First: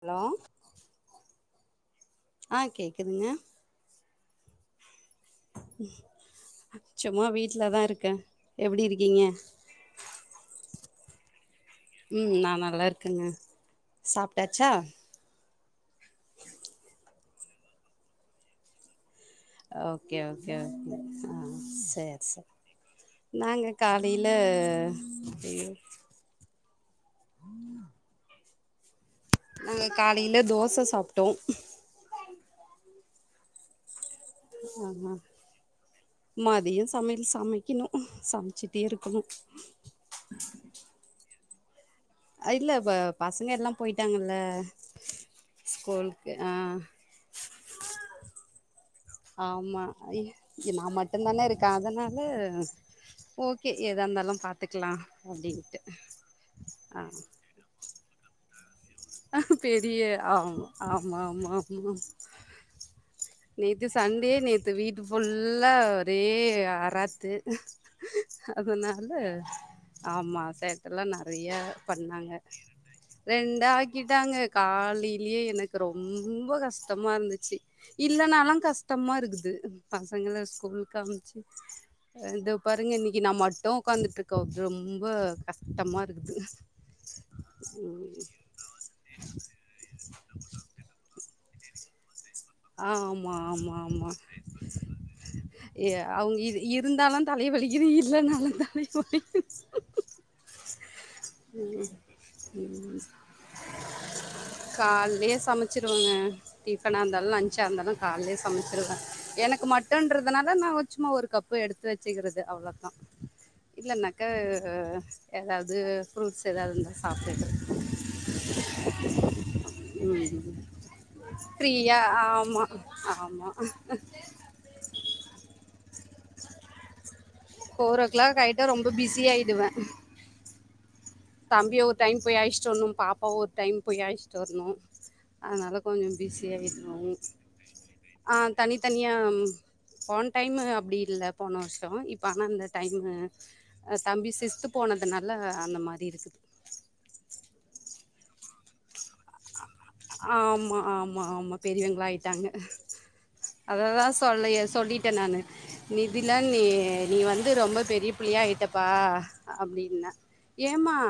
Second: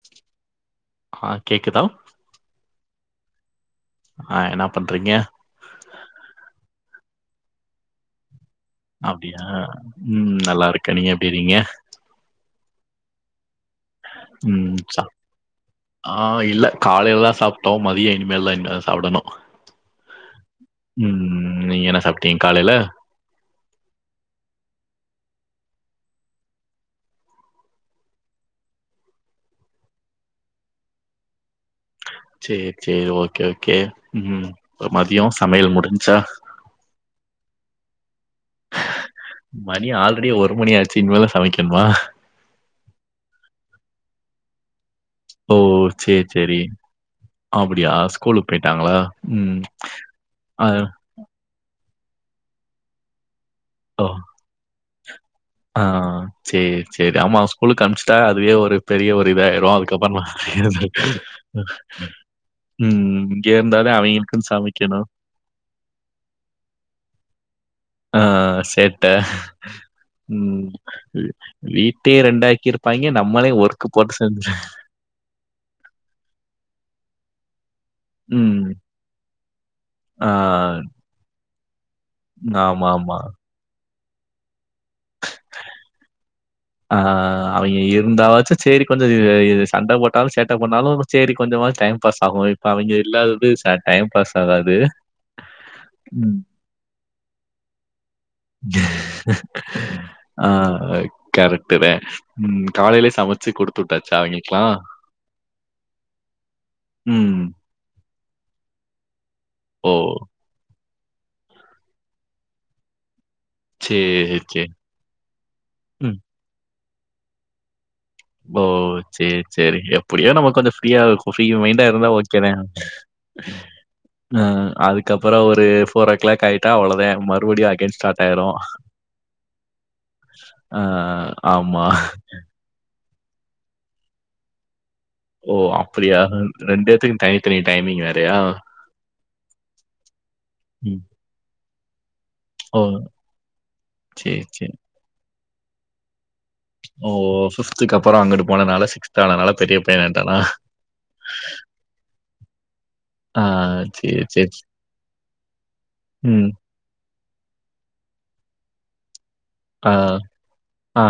Hello ஆ கேக்குதா? ஆஹ் கேக் கேக்குதுங்க ஆஹ் என்ன பண்றீங்க சும்மா வீட்டுல தான் இருக்கேன் அப்பிடியா உம் நல்லாயிருகேன் நீங்க எப்படியிருக்கீங்க ம் நா நல்லா இருக்கேங்க சாப்ட்டச்சா ஆஹ் இல்ல காலையில தான் சாப்பிட்டோம் மதியம் இனிமேல் இனிதான் சாப்பிடணும் ஓகே ஓகே ஓகே ஆ ம் நீங்க என்ன செரி சாப்ட்டீங்க செரி காலைல? நாங்க காலையில [unintelligible] நாங்க காலையில தோச சாப்ட்டோம் செரி செரி ஓக்கே ஓக்கே ம் ம் ஆமா மதியும் சமையல் முடிஞ்சா கனும் ஹா மணி ஆல்ரெடி ஒரு மணியச்சு இனிமேல் தான் சமைக்க எம்மா இல்லப் பசங்க எல்லா போயிட்டாங்கல்ல ஓ சேரி ஸ்கூலுக்கு ஆ சேரி அப்டியா ஸ்கூலுக்கு போயிட்டாங்களா ஆம்மா ஐ நான் மட்டுதானே இருக்கன் அதனால ஓகே எதா ஓ! இருந்தாலும் பாத்துக்கலாம் அப்டின்ட்டு ஆ ஆ த அதுவே ஒரு பெரிய ஒரு இதாயிரும். பெரிய அதுக்கப்புறம் ஆ ஆமா ஆமா ஆமா ம். இங்க நேத்து இருந்தாதான் சண்டே அவைங்களுக்குன்னு நேத்து வீட்டு சமைக்கணும். ஃபுல்லா ஒரே அராத்து சேட்ட அதனால ஆமா உம் சேட்டல்லா நெறைய வீட்டே ரெண்டாக்கி இருப்பாங்க நம்மளே ஒர்க் ட்டு போட்டு தாங்க செஞ்சு காலையிலயே எனக்கு ரொம்ப ரொம்ப கஷ்டமா இருந்துச்சி இல்லனாலும் ம். கஷ்டமா இருக்குது ஆ பசங்கல ஸ்கூலுக்கு அமிச்சி இதோ பாருங்க ஆமாமா. இன்னைக்கி நான் மட்டும் உக்காந்து இட்ருக்கோ ரொம்ப கஷ்டமா இருக்குது செரி கொஞ்சம் சண்டை போட்டாலும் சேட்டை பன்னாலும் சரி கொஞ்சமா டைம் பாஸ் ஆகும். இப்ப அவைங்க ஆமா இல்லாதது ச ஆமா டைம் ஆமா பாஸ் ஆகாது. ஏய் அவங்க ம். இது இருந்தாலும் தலை வெலிர்ரி ற் இல்லை நாளும் ஆ கரெக்ட்டு தான். ம். [unintelligible] காலையிலே சமைச்சு குடுத்து விட்டாச்சா அவைங்களுக்கெல்லாம்? கால்லே சமைச்சுருவேங்க டிபனா இருந்தாலும் ம். லஞ்சா இருந்தாலும் என்னாலும் காலையே சமைச்சிருவேன் எனக்கு ஓ! மட்டும்ன்றதுனால நான் சும்மா ஒரு கப்பு எடுத்து வெச்சுக்கிறது அவ்ளோதான் சரி, இல்லனக்கா சரி. ஏதாவது ம். ஃப்ரூட்ஸ் ஏதாதது அப்பேது ஓ சரி சரி எப்டியோ ம் நம்ம கொஞ்சம் ஃப்ரீ ஃப்ரீ மைன்டா ஃப்ரீயா இருந்தா ஓகே தான் ஆமாம் ஆமாம் அஹ அதுக்கப்பறம் ஒரு ஃபோர் கிளாக் ஆயிட்ட அவளோ தான் மரு டூடிய அகன் ஃபோர் ஓ ஸ்டார்ட் கிளாக் ஆயிடும் ஆகிட்டா ரொம்ப பிஸி அஹ தம்பி ஒரு டைம் போய் அயிஷ்டம்ன்னும் பாப்பா ஒரு டைம் போய் அழிசிட்டு வரணும் ஓ! அதனால கொஞ்சம் அப்படியா? பிஸியாயிருந்தோம் பேத்துக்கும் தனித்தனி டைமிங் வேறயா? ஆஹ் தனித்தனியா போன டைம்மு அப்படி ம். இல்லபோன வருஷம் தாயி பண அந்த ஓ! டைம் தம்பி சரி, சிக்ஸ்து போனதுனால இல்ல அந்த மாரி டி இருக்கு ஓஓ பிப்துக்கு அப்புறம் அங்கட்டு போனதுனால சிக்ஸ்த் ஆனால ஆமா ஆமா ஆமா பெரியவங்களா ஆயிட்டாங்க ஆ அததான் சரி, சரி. சொல்ல சொல்லிட்டேன் நானானு நீ இப்டிலா ம். நீ நீ வந்து ரொம்ப பெரிய புள்ளியா ஆயிட்ட பா ஆ, அப்படின்ன ஏமா ஆ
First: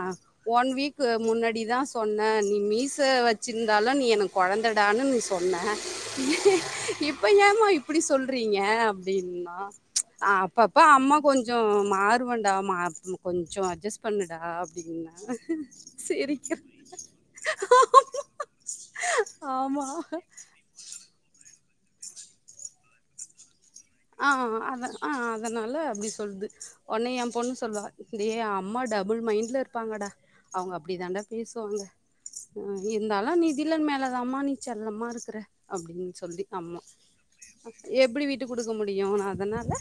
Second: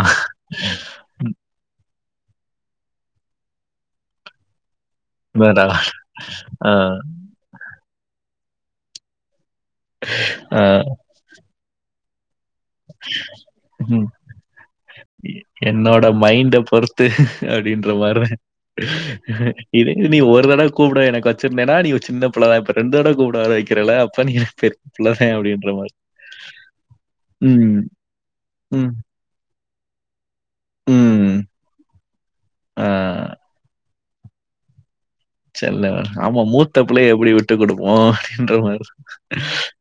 ஒன் வீக் முன்னாடிதான் சொன்ன நீ மீச வச்ச இருந்தாலும் நீ எனக்கு கெழந்த டானு நீ சொன்ன அடடா! ஆ, இப்ப ஏமா இப்படி சொல் செல்ரிங்க அப்படின்னா ஆ. அப்பப்ப அம்மா கொஞ்சம் மாற் [unintelligible] கொஞ்சம் அட்ஜஸ் ம். பண்ணுடா அப்படின்னா என்னோட மைண்ட சிரிக்குறா இதுக்கு நீ ஒரு தடவை கூப்பிட எனக்கு வச்சிரு என்னடா நீ ஓ சின்ன புள்ளை தான் ரெண்டு தடவ கூப்பிடமாரி ஆ ஆஹ அத ஆஹ அதனால மாரி. அப்படி சொல்லுது உன்ன என் பொண்ணு ம். சொல்லுவா டே அம்மா ம். டபுள் மைண்ட்ல இருப்பாங்கடா அவங்க அப்படி தான்டா ம். பேசுவாங்க ஆஹ ஆ. இருந்தாலும் நீ தில்லன் மேல தாமா நீ செல்லமா இருக்கு செல்ல ஆமா மூத்த பிள்ள எப்படி விட்டு கொடுப்போம் எப்டி விட்டு குடுக்க முடியு நா அதனால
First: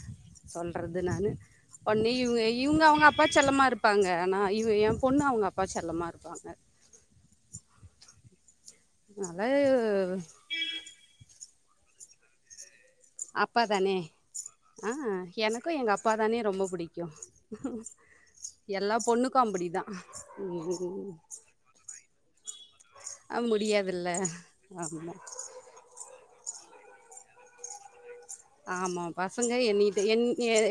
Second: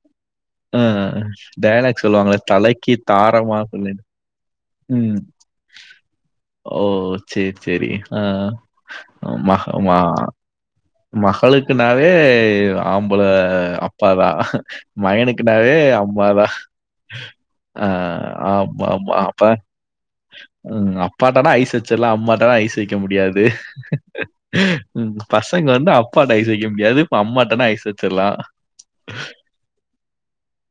சொல்றது ஆஹ நானு டயளாக் ஒடனே சொல்லுவாங்கள இவங்க இவங்க தலைக்கு அவங்க அப்பா தாரமா செல்லமா சொல்ல இருப்பாங்க ஆனா இவ எ உம் பொண்ணு அவங்க அப்பா செல்லமா இருப்பாங்க ஓ சேரி சேரி ஆஹ நல்லா மகளுக்கு நாவே ஆம்பளை அப்பா தானே அப்பாதான் ஆ எனக்கு மகனுக்குனாவே எங்க அப்பா தானே அம்மாதான் ரொம்ப புடிக்கு ஆஹ எல்லா ஆமாமா பொண்ணுக்கு அப்பா அப்டிதா உம் ம் அப்பாட்டானா ஐஸ் வச்சிடலாம் அம்மாட்டானா ஐஸ் வைக்க அ முடியாது முடியாதுல்ல ஆமா வந்து அப்பாட்ட ஐஸ் வைக்க முடியாது இப்ப அம்மா கிட்டனா ஐஸ் வச்சிடலாம். ஆமா பசங்க என்டு என்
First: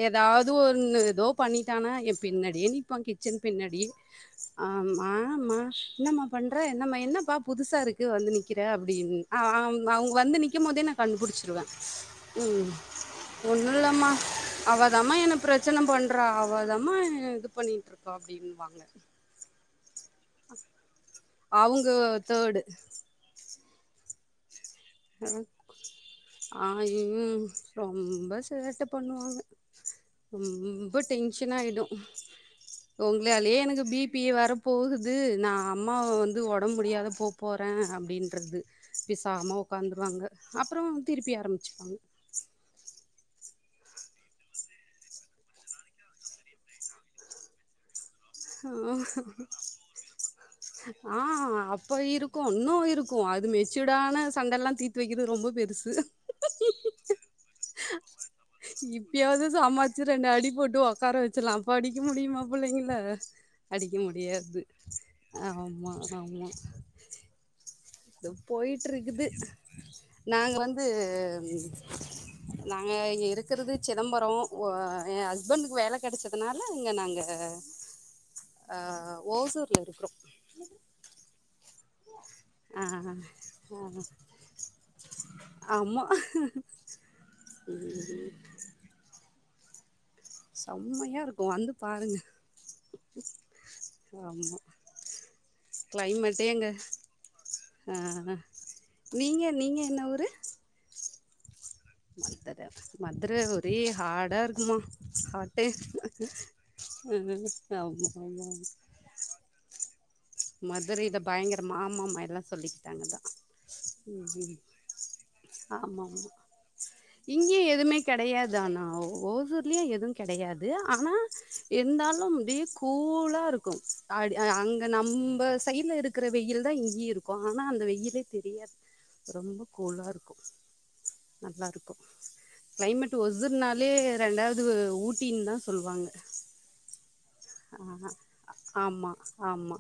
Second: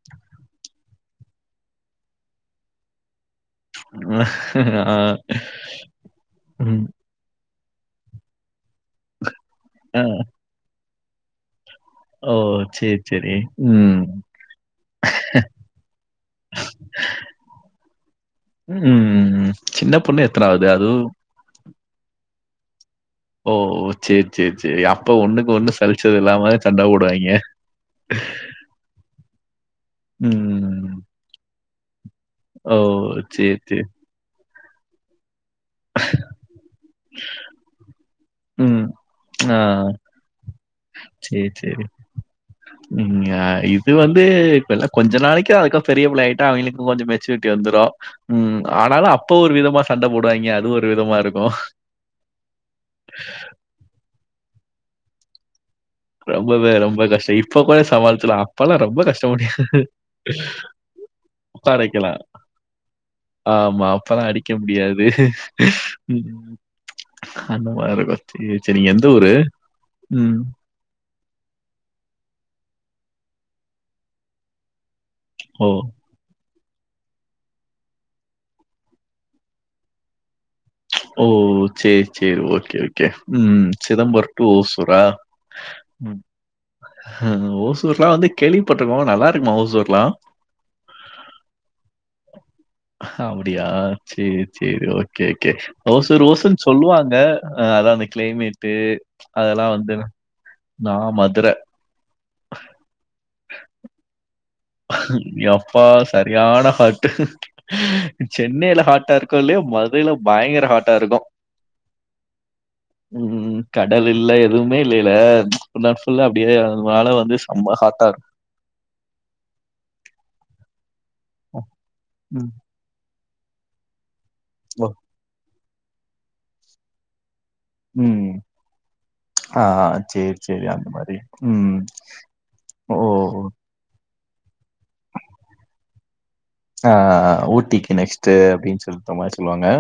ஏதாவது ஒ ஏதோ பண்ணிட்டானா என் பின்னாடியே நிப்பான் கிட்ட இதோ கிச்சன் பின்னாடி ஆஹ் ஆ. ஆமா என்னம்மா பண்ற என் ம். என்ன பா புதுசாருக்கு வந்து நி அப்படின்னு ஆ. அவங்க வந்து நிக்கும் போதே நா கண்டுபிடிச்சிருவேன் ஓ! உம் சரி, சரி. ஒண்ணும் ம். இல்லமா அவதமா என்ன பிரச்சன பண்ற அவதமா இது பண்ணிட்டு இருக்கா அப்படின்னுவாங்க ம். சின்ன பொண்ணு எத்தனாவது அது அவங்க தேர்டு ஓ செரி செரி ஆஹ் சண்டை போடுவாய்ங்க. ரொம்ப சேட்ட பண்ணுவாங்க ம். ரொம்ப டென்ஷன் ஆயிடும் ஓ! உங்ளாலே சரி, சரி. எனக்கு பிபி வர போகுது நான் அம்மாவ வந்து ஒடம்ப முடியாத போ போறேன் அப்படின்றது ம். ஆ. விசாகமாக உக்காந்துருவாங்க அப்புறம் திருப்பி ஆரம்பமிச்சுப்பாங்க ஆஹ் இது வந்து இப்பல கொஞ்ச நாளைக்கும் அதுக்க பெரிய பிள்ளஆகிட்டா அவங்களுக்கும் கொஞ்சம் மெச்சூரிட்டி வந்துரும் ம். ஆனாலும் அப்போ ஒரு விதமா சண்டை போடுவாய்ங்க. அது ஒரு விதமா இருக்கும். ஆஹ் அப்ப இருக்கும் இன்னும் இருக்கும் அது மெச்சூடான சண்டல்லாம் தீத்து வக்கிறது ரொம்ப பெருசு ரொம்பவே ரொம்ப கஷ்டம் இப்ப கூட சமாளிச்சலாம் அப்பல்லாம் ரொம்ப கஷ்ட இப்பயாவது முடியாதுஇப்ப சமாச்சு ரெண்டு அடி போட்டு ஒக்கார வச்சலா அப்ப அடிக்க அடக்கலாம் முடியுமா புள்ளைங்கள ஆமா அப்பலாம் அடிக்க முடியாது ஆமா ஆமா [unintelligible] சரி, சரி. போயிட்டு நீங்க எந்த இருக்குது ஊரு? ம். நாங்க வந்து நாங்க இங்க இருக்கிறது சிதம்பரம் என் ஓ! ஹஸ்பன்க்கு வேல கெடச்சதுனா இங்க நாங்க ஓசூர்ல இருக்றோம் ஓ செரி செரி ஓகே ஓகே உம் சிதம்பரம் டு ஓசூரா ஆமா ஓசூர்லாம் வந்து கேள்விப்பட்ருக்கோம் நல்லா மாவுசூர்லாம் சம்மையா இருக்கும் வந்து பாருங்க அப்படியா! ஆமா ஓசூர் கிளைமேட்டே ஒசுர்ன்னு அங்க சொல்லுவாங்க ஆ அதான் அந்த கிளைமேட்டு நீங்க அதெல்லாம் நீங்க வந்து என்ன ஊரு ஆஹ் மதுர மதுர ஒரே ஹாடா இருக்குமா ஹாட்டு யப்பா சரியான ஹாட்டு ஆமா ஆமா சென்னையில ஹாட்டா இருக்கோ இல்லையோ மது. சென்னையில பயங்கர ஹாட்டா இருக்கு. மதுரையில பயங்கரமா ஆமாமா எல்லா சொல்லிக்கிட்டாங்கதா உம் கடல் இல்ல ம் ம் எதுவுமே இல்லல்ல ம்ச் ஃபுல்லன் ஆமா ஃபுல்லா ஆமா அப்டியேதா அதனால வந்து இங்கேயு செம்ம ஹாட்டா இருக்கு. லியே எதுவு கெடையாது. ஆனா இருந்தாலும் ம். அப்டியகூல். நல்லா இருக்கு. அடி ஓ! அங்கனா. நொம்ப சைடுல இருக்கிற வெயில்தா இங்கேயு இருக். இருக்கு ஆனா அந்த வெயிலே ம். தெரியாது. ரொம்ப ஆ கூலா இருக்கு. சரி, சரி. அந்த மாரி. நல்லா ம். இருக்கு ஓ! கிளைமேட் ஒசூருனாலே. ரெண்டாவது ஊட்டின்தா சொல்லுவாங்க. ஆஹ ஊட்டிக்கு ஆ- நெக்ஸ்ட்டு அப்படின்னு ஆமா சொல்த்த மாரி சொல்லுவாங்க. ஆமா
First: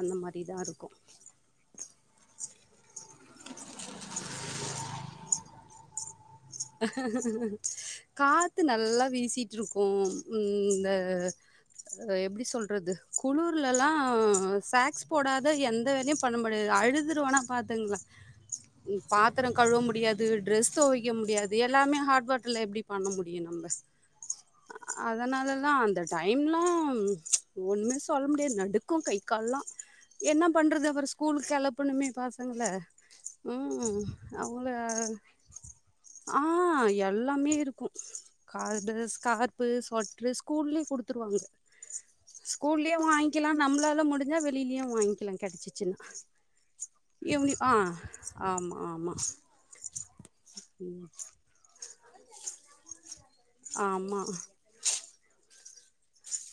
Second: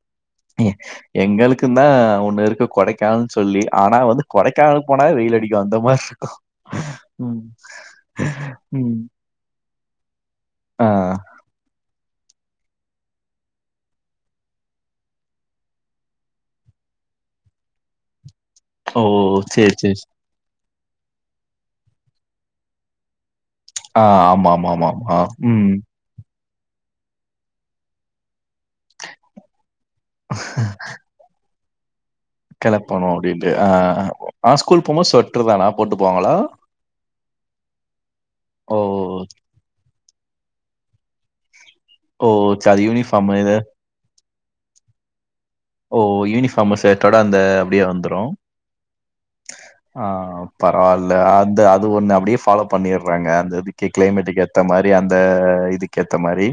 அந்த மாரிதா இருக்கு எங்களுக்கு தா ஒன்னு இருக்கு கொடைக்கானல். சொல்லி ஆனா வந்து கொடைக்கானலூக்கு போனாவே வெயில் அடிக்கு அந்த மாரி இருக். ஹஹேஹேஹ காத்து ம். நல்லா வீசிட்டு இருக்கு. உம். ஆ. உம்ந்த. எப்படி சொல்றது குளர்ல்லா சாக்ஸ் போடாத எந்த வேலையும் பண்ண முடியாது அழுதுடுவேன்னா பாத்துக்கங்களே. ஓ! பாத்திரம் சரி, கழுவ சரி. முடியாது ட்ரெஸ். துவைக்க முடியாது. எல்லாமே ஹாட் வாட்டர் எப்படி பண்ண முடியு. நம்ம ஆஹ ஆமா ஆமா ஆமா ஆமா உம். டைம்லாம் ம்ச் ஒண்ணுமே சொல்ல முடியாது நை. நடுக்கு கை கால்லா. என்ன பண்றது அப்றோ ஸ்கூலுக் கெலப். பனுமே. கிளப்பணு அப்டின்றியா ஹ. நா ஸ்கூல் போகும்போது ஸ்வொட்டர்தா போட்டு போவாங்கள. ஆஹ எல்லாமே இருக்கு. ஓ! Card scarf சொட். ற்று ஸ்கூல்லயே குடுத்துருவாங்க. ஓ! சரி அது ஸ்கூல்லயே யூனிஃபார்ம் வாங்கிக்கலா இது நம்மளால முடிஞ். இல்ல வெளிலையும் வாங்கிக்கலாங். கெடச்சிச்சின்னா ஓ! யூனிஃபார்ம் ஷர்ட்டோட இவங்ள ஆஹ ஆமா ஆமா. ஆஹ பரவாயில்ல அ. அந்த அது ஒண்ணு அப்படியே ஃபாலோ பண்ணிர். ங்க அந்த விக்கி ஆமா கிளைமேட்டுக்கு ஏத்த மாரி அந்த இது. [inaudible] இந்த மாரி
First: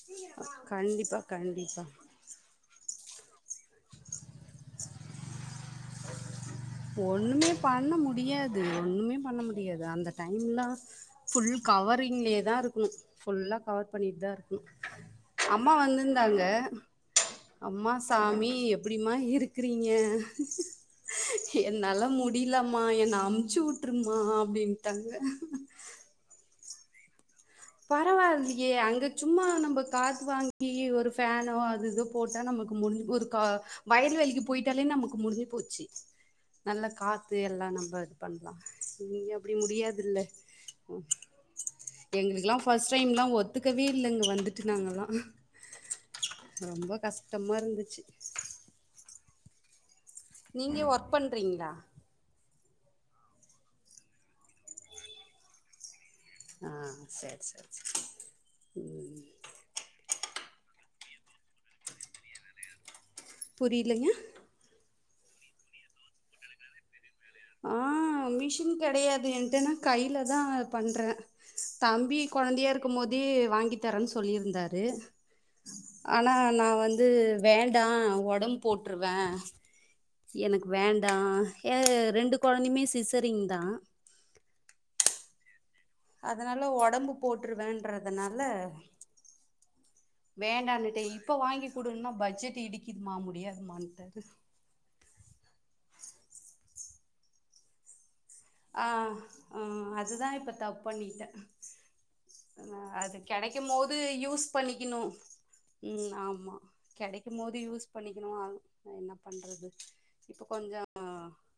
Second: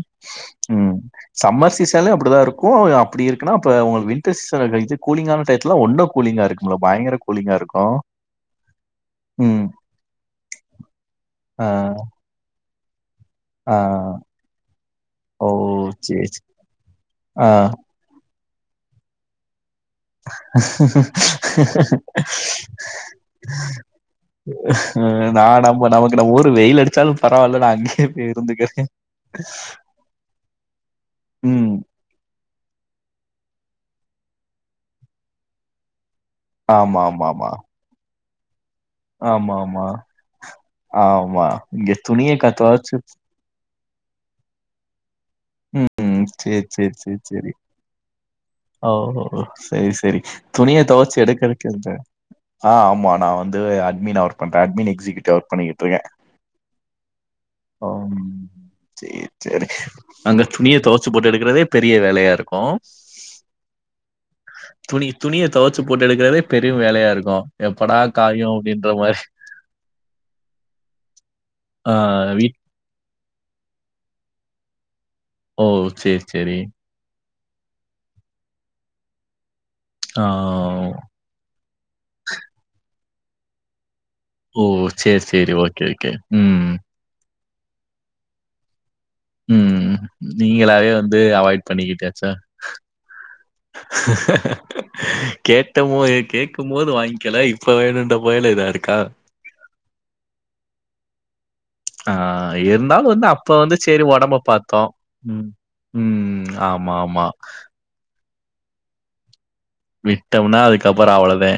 உம் கண்டிப்பா சம்மர் கண்டிப்பா சீசன்ல அப்டிதா இருக் கோ அப்டி இருக்குனா அப்ப உங்களுக்கு வின் [unintelligible] இது குளிங்கான [unintelligible] ஒன்னு கூலிங்கா இருக்குமுல்ல பயங்கர ஒன்னும்மே இருக்கு பண்ண முடியாது ஒன்னும்மே பண்ண ம் முடியாது அந்த டைம்லா ஃபுல் ஆ கவரிங்லே தா இரு [unintelligible] ஃபுல்லா ஆ கவர் பண்ணிட்டு தா இருக்கனு ஓ அம்மா சேரி வந்துந்தாங்க சேரி ஆ அம்மா சாமி நீ எப்டிமா இருக் கிறீங்க என்ன அமுச்சு விட்டுருமா நா அப்டின்ட்டாங்க நம்ம நமக்கு நம்ம ஊர் வெயில் அடிச்சாலு பரவால்ல நா அங்கேயே போய் பரவாயில்லையே இருந்துக்கிறே அங்க சும்மா நம்ம காத்து வாங்கி ஒரு ஃபேனோ ம் அது இது போட்டா நமக்கு மு ஒரு கா வயல் வேலிக்கு போயிட்டாலே நமக்கு முடிஞ்சி போச்சு நல்ல ஆமா ஆமா காத்து ஆமா எல்லா நம்ம பண்லா ஆமா ஆமா ஆமா இங்க துணியேக் கெலா ஃபர்ஸ்ட் டைம்லா ஒத்துக்கவே இல்லங்க வந்துட்டு நாங்கெல்லா [inaudible] உம் சேரி சேரி சேரி சேரி இருந்துச்சு ஓ ஓ சேரி சேரி நீங்க துணிய ஒர்க் துவச்சு பண்றீங்களா எடுக்கதுக்கென்ன ஆஹ் ஆமா நா வந்து அட்மீனா ஒர்க் பண்றே அட்மீன் எக்ஸிக்யூட்டிவா ஒர்க் பண்ணிக்கிட்டுருக்க ஆஹ் சேரி சேரி சேரி சரி, உம் சரி. அங்க துணிய துவைச்சு போட்டு எடுக்கிறதே பெரிய வேலையாருக்கோ புரியலங்க துணிய துவச்சு போட்டு எடுக்கிறதே பெரும் வேலயா இருக் ஆஹ் மிஷின் கெடையாது என்ட்டன்னா கையில தா பண்றே ஆ தம்பி வீட் கொழந்தையா இருக்கும்போது [unintelligible] வாங்கி தரேன் சொல்லியிருந்தாரு ஓ சேரி ஆனா சேரி நா வந்து வேண்டா ஒடம்பு போட்டுருவ ஆ எனக்கு வேண்டா ஏ ரெண்டு குழந்தையுமே சிசரிங் தான் ஓ சேரி சேரி ஓகே கேகே உம் றுவேண்றதுனால உம் நீங்களவே வந்து இப்ப அவாய்ட் வாங்கி குடுன்னா பண்ணிக்கிட்டாச்சா பட்ஜெட் இடிக்குதுமா முடியாதுமான்ட்டாரு கேட்ட போய கேட்கும்போது வ வாங்கிகல இப்ப வேணும் ஆஹ் ஆஹ் அதுதான் இப்ப தப்பு பண்டேன் ஆஹ் இருந்தாலும் வந்து அப்ப வந்து போது சரி உடம்ப யூஸ் பாத்தோம் பண்ணிக்கணு உம் ம் உம் ஆமா ஆமா நான் என்ன பண்றது இப்ப விட்டோம்னா கொஞ்சோ அதுக்கப்புற அவ்ளதே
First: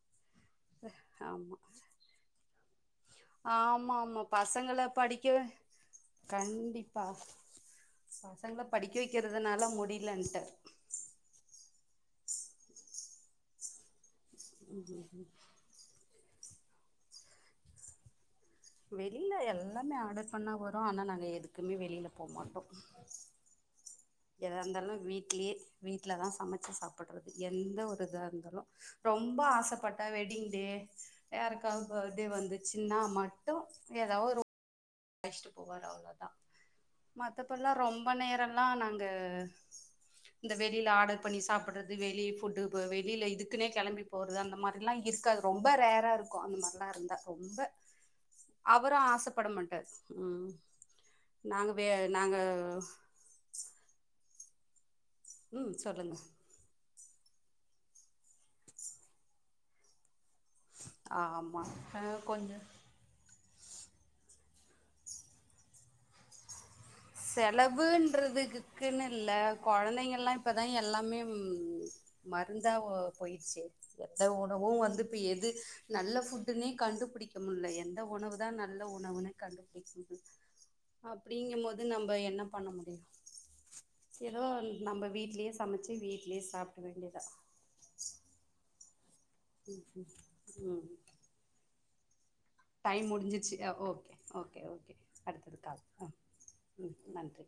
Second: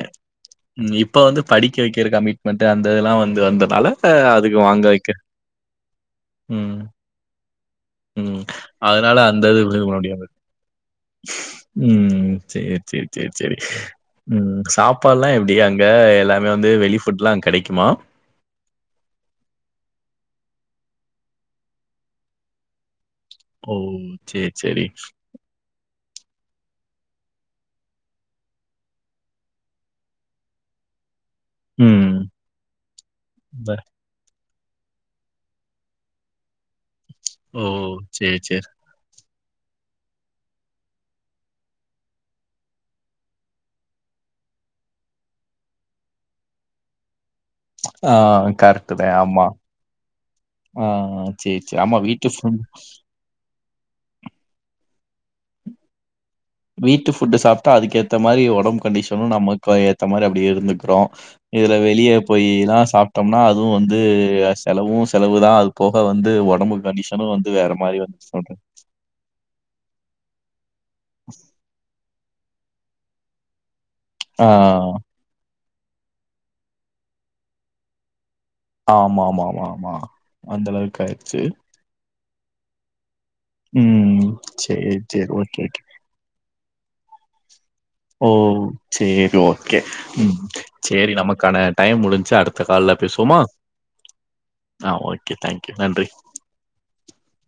உம் இப்ப வந்து ஆமா படிக்க வெக்கிற கமிட்மெண்ட் அந்த இதெல்லா வந்து வந்ததால ஆமா ஆமா ஆஹ் அதுக்கு வாங்க பசங்கள வெக்க படிக்க கண்டிப்பா உம் பசங்கள படிக்க அதனால அந்த இது வைக்கிறதுனால முடியலன்ட்டு உம் சேரி சேரி சேரி சேரி உம் ம், ம், ம். சாப்பால்லாம் எப்டி அங்க எல்லா இப்ப வந்து வெளி புட்லா கெடைக்குமா வெளில எல்லாமே ஆர்டர் பண்ணா வரு ஆனா நாங்க எதுக்குமே வெளில போ மாட்டோ ஓ! சரி, எதா சரி. இருந்தாலு வீட்லயே வீட்லதா சமைச்சி சாப்றது எந்த ஒரு இதா இருந்தாலு ரொம்ப ஆசைப்பட்ட வெட்டிங்டே யாருக்கா பர்டே வந்தச்சினா மட் வர [unintelligible] அயிஷ்டு போவாரு அவ்ளோதா ஓ! மத்தப்ப ரொம்ப சரி, நேரல்லா சரி. நாங்க இந்த வெளில ஆடர் பண்ணி சாப்பிறது வெளி ஃபுட்டு பு வெளில இதுக்குன்னே கெளம்பி போறது அந்த மாரில்லா இருகாது ரொம்ப ரேரா இருக்கு அந்த மாரிலா இருந்தா ரொம்ப ஆஹ் அவரு கரட்டுதா ஆமா ஆசப்பட மாட்டாரு ம் ஆஹ் சேரி நாங்க சேரி வே ஆமா வீட்டு நாங்க ஃபுட் உம் சொல்லுங்க வீட்டு ஃபுட்டு சாப்டா அதுக்கு ஏத்தா மாரி ஒடம்பு கண்டிஷனு நமக்கு ஏத்தா மாரி அப்டி இருந்துக்குருமா ஆமா இதுல வெளியே கொஞ்ச போயில்லா சாப்டோம்னா அதுவு வந்து அ செலவோ செலவு தா அது போக வந்து ஒடம்பு கண்டிஷனும் வந்து வேற மாரி வந்து சொல்றே செலவுன்றதுக்குன்னு இல்ல கொழந்தைங்கல்லா அதா எல்லாமேம் மருந்தாவோ போயிருச்சே எந்த ஆ உணவு வந்து இப்ப எது நல்ல ஃபுட்டுனே கண்டுபுடிக்க முல்ல எந்த உணவு இதா நல்ல ஆமா உணவுனு ஆமா ஆமா ஆமா கண்டுபுடிக்கு அந்த அளவுக்கு ஆயிடுச்சு அப்டிங்கபோது இப்ப என்ன பண்ண முடியு ம் ஏதோ சேரி நம்ம சேரி வீட்லயே ஓகே ஓகே சமச்சி வீட்லயே சாப்பிட வேண்டியது செரி ஓகே ம் ம் ம் செரி நமக்கான டைம் முடிஞ்ச் அடுத் டைம் முடிஞ்சிச்சு ஓகே ஓகே ஆ ஓகே அடுத்து தேங்க்யூ கால் நன்றி ஆ ம் நன்றி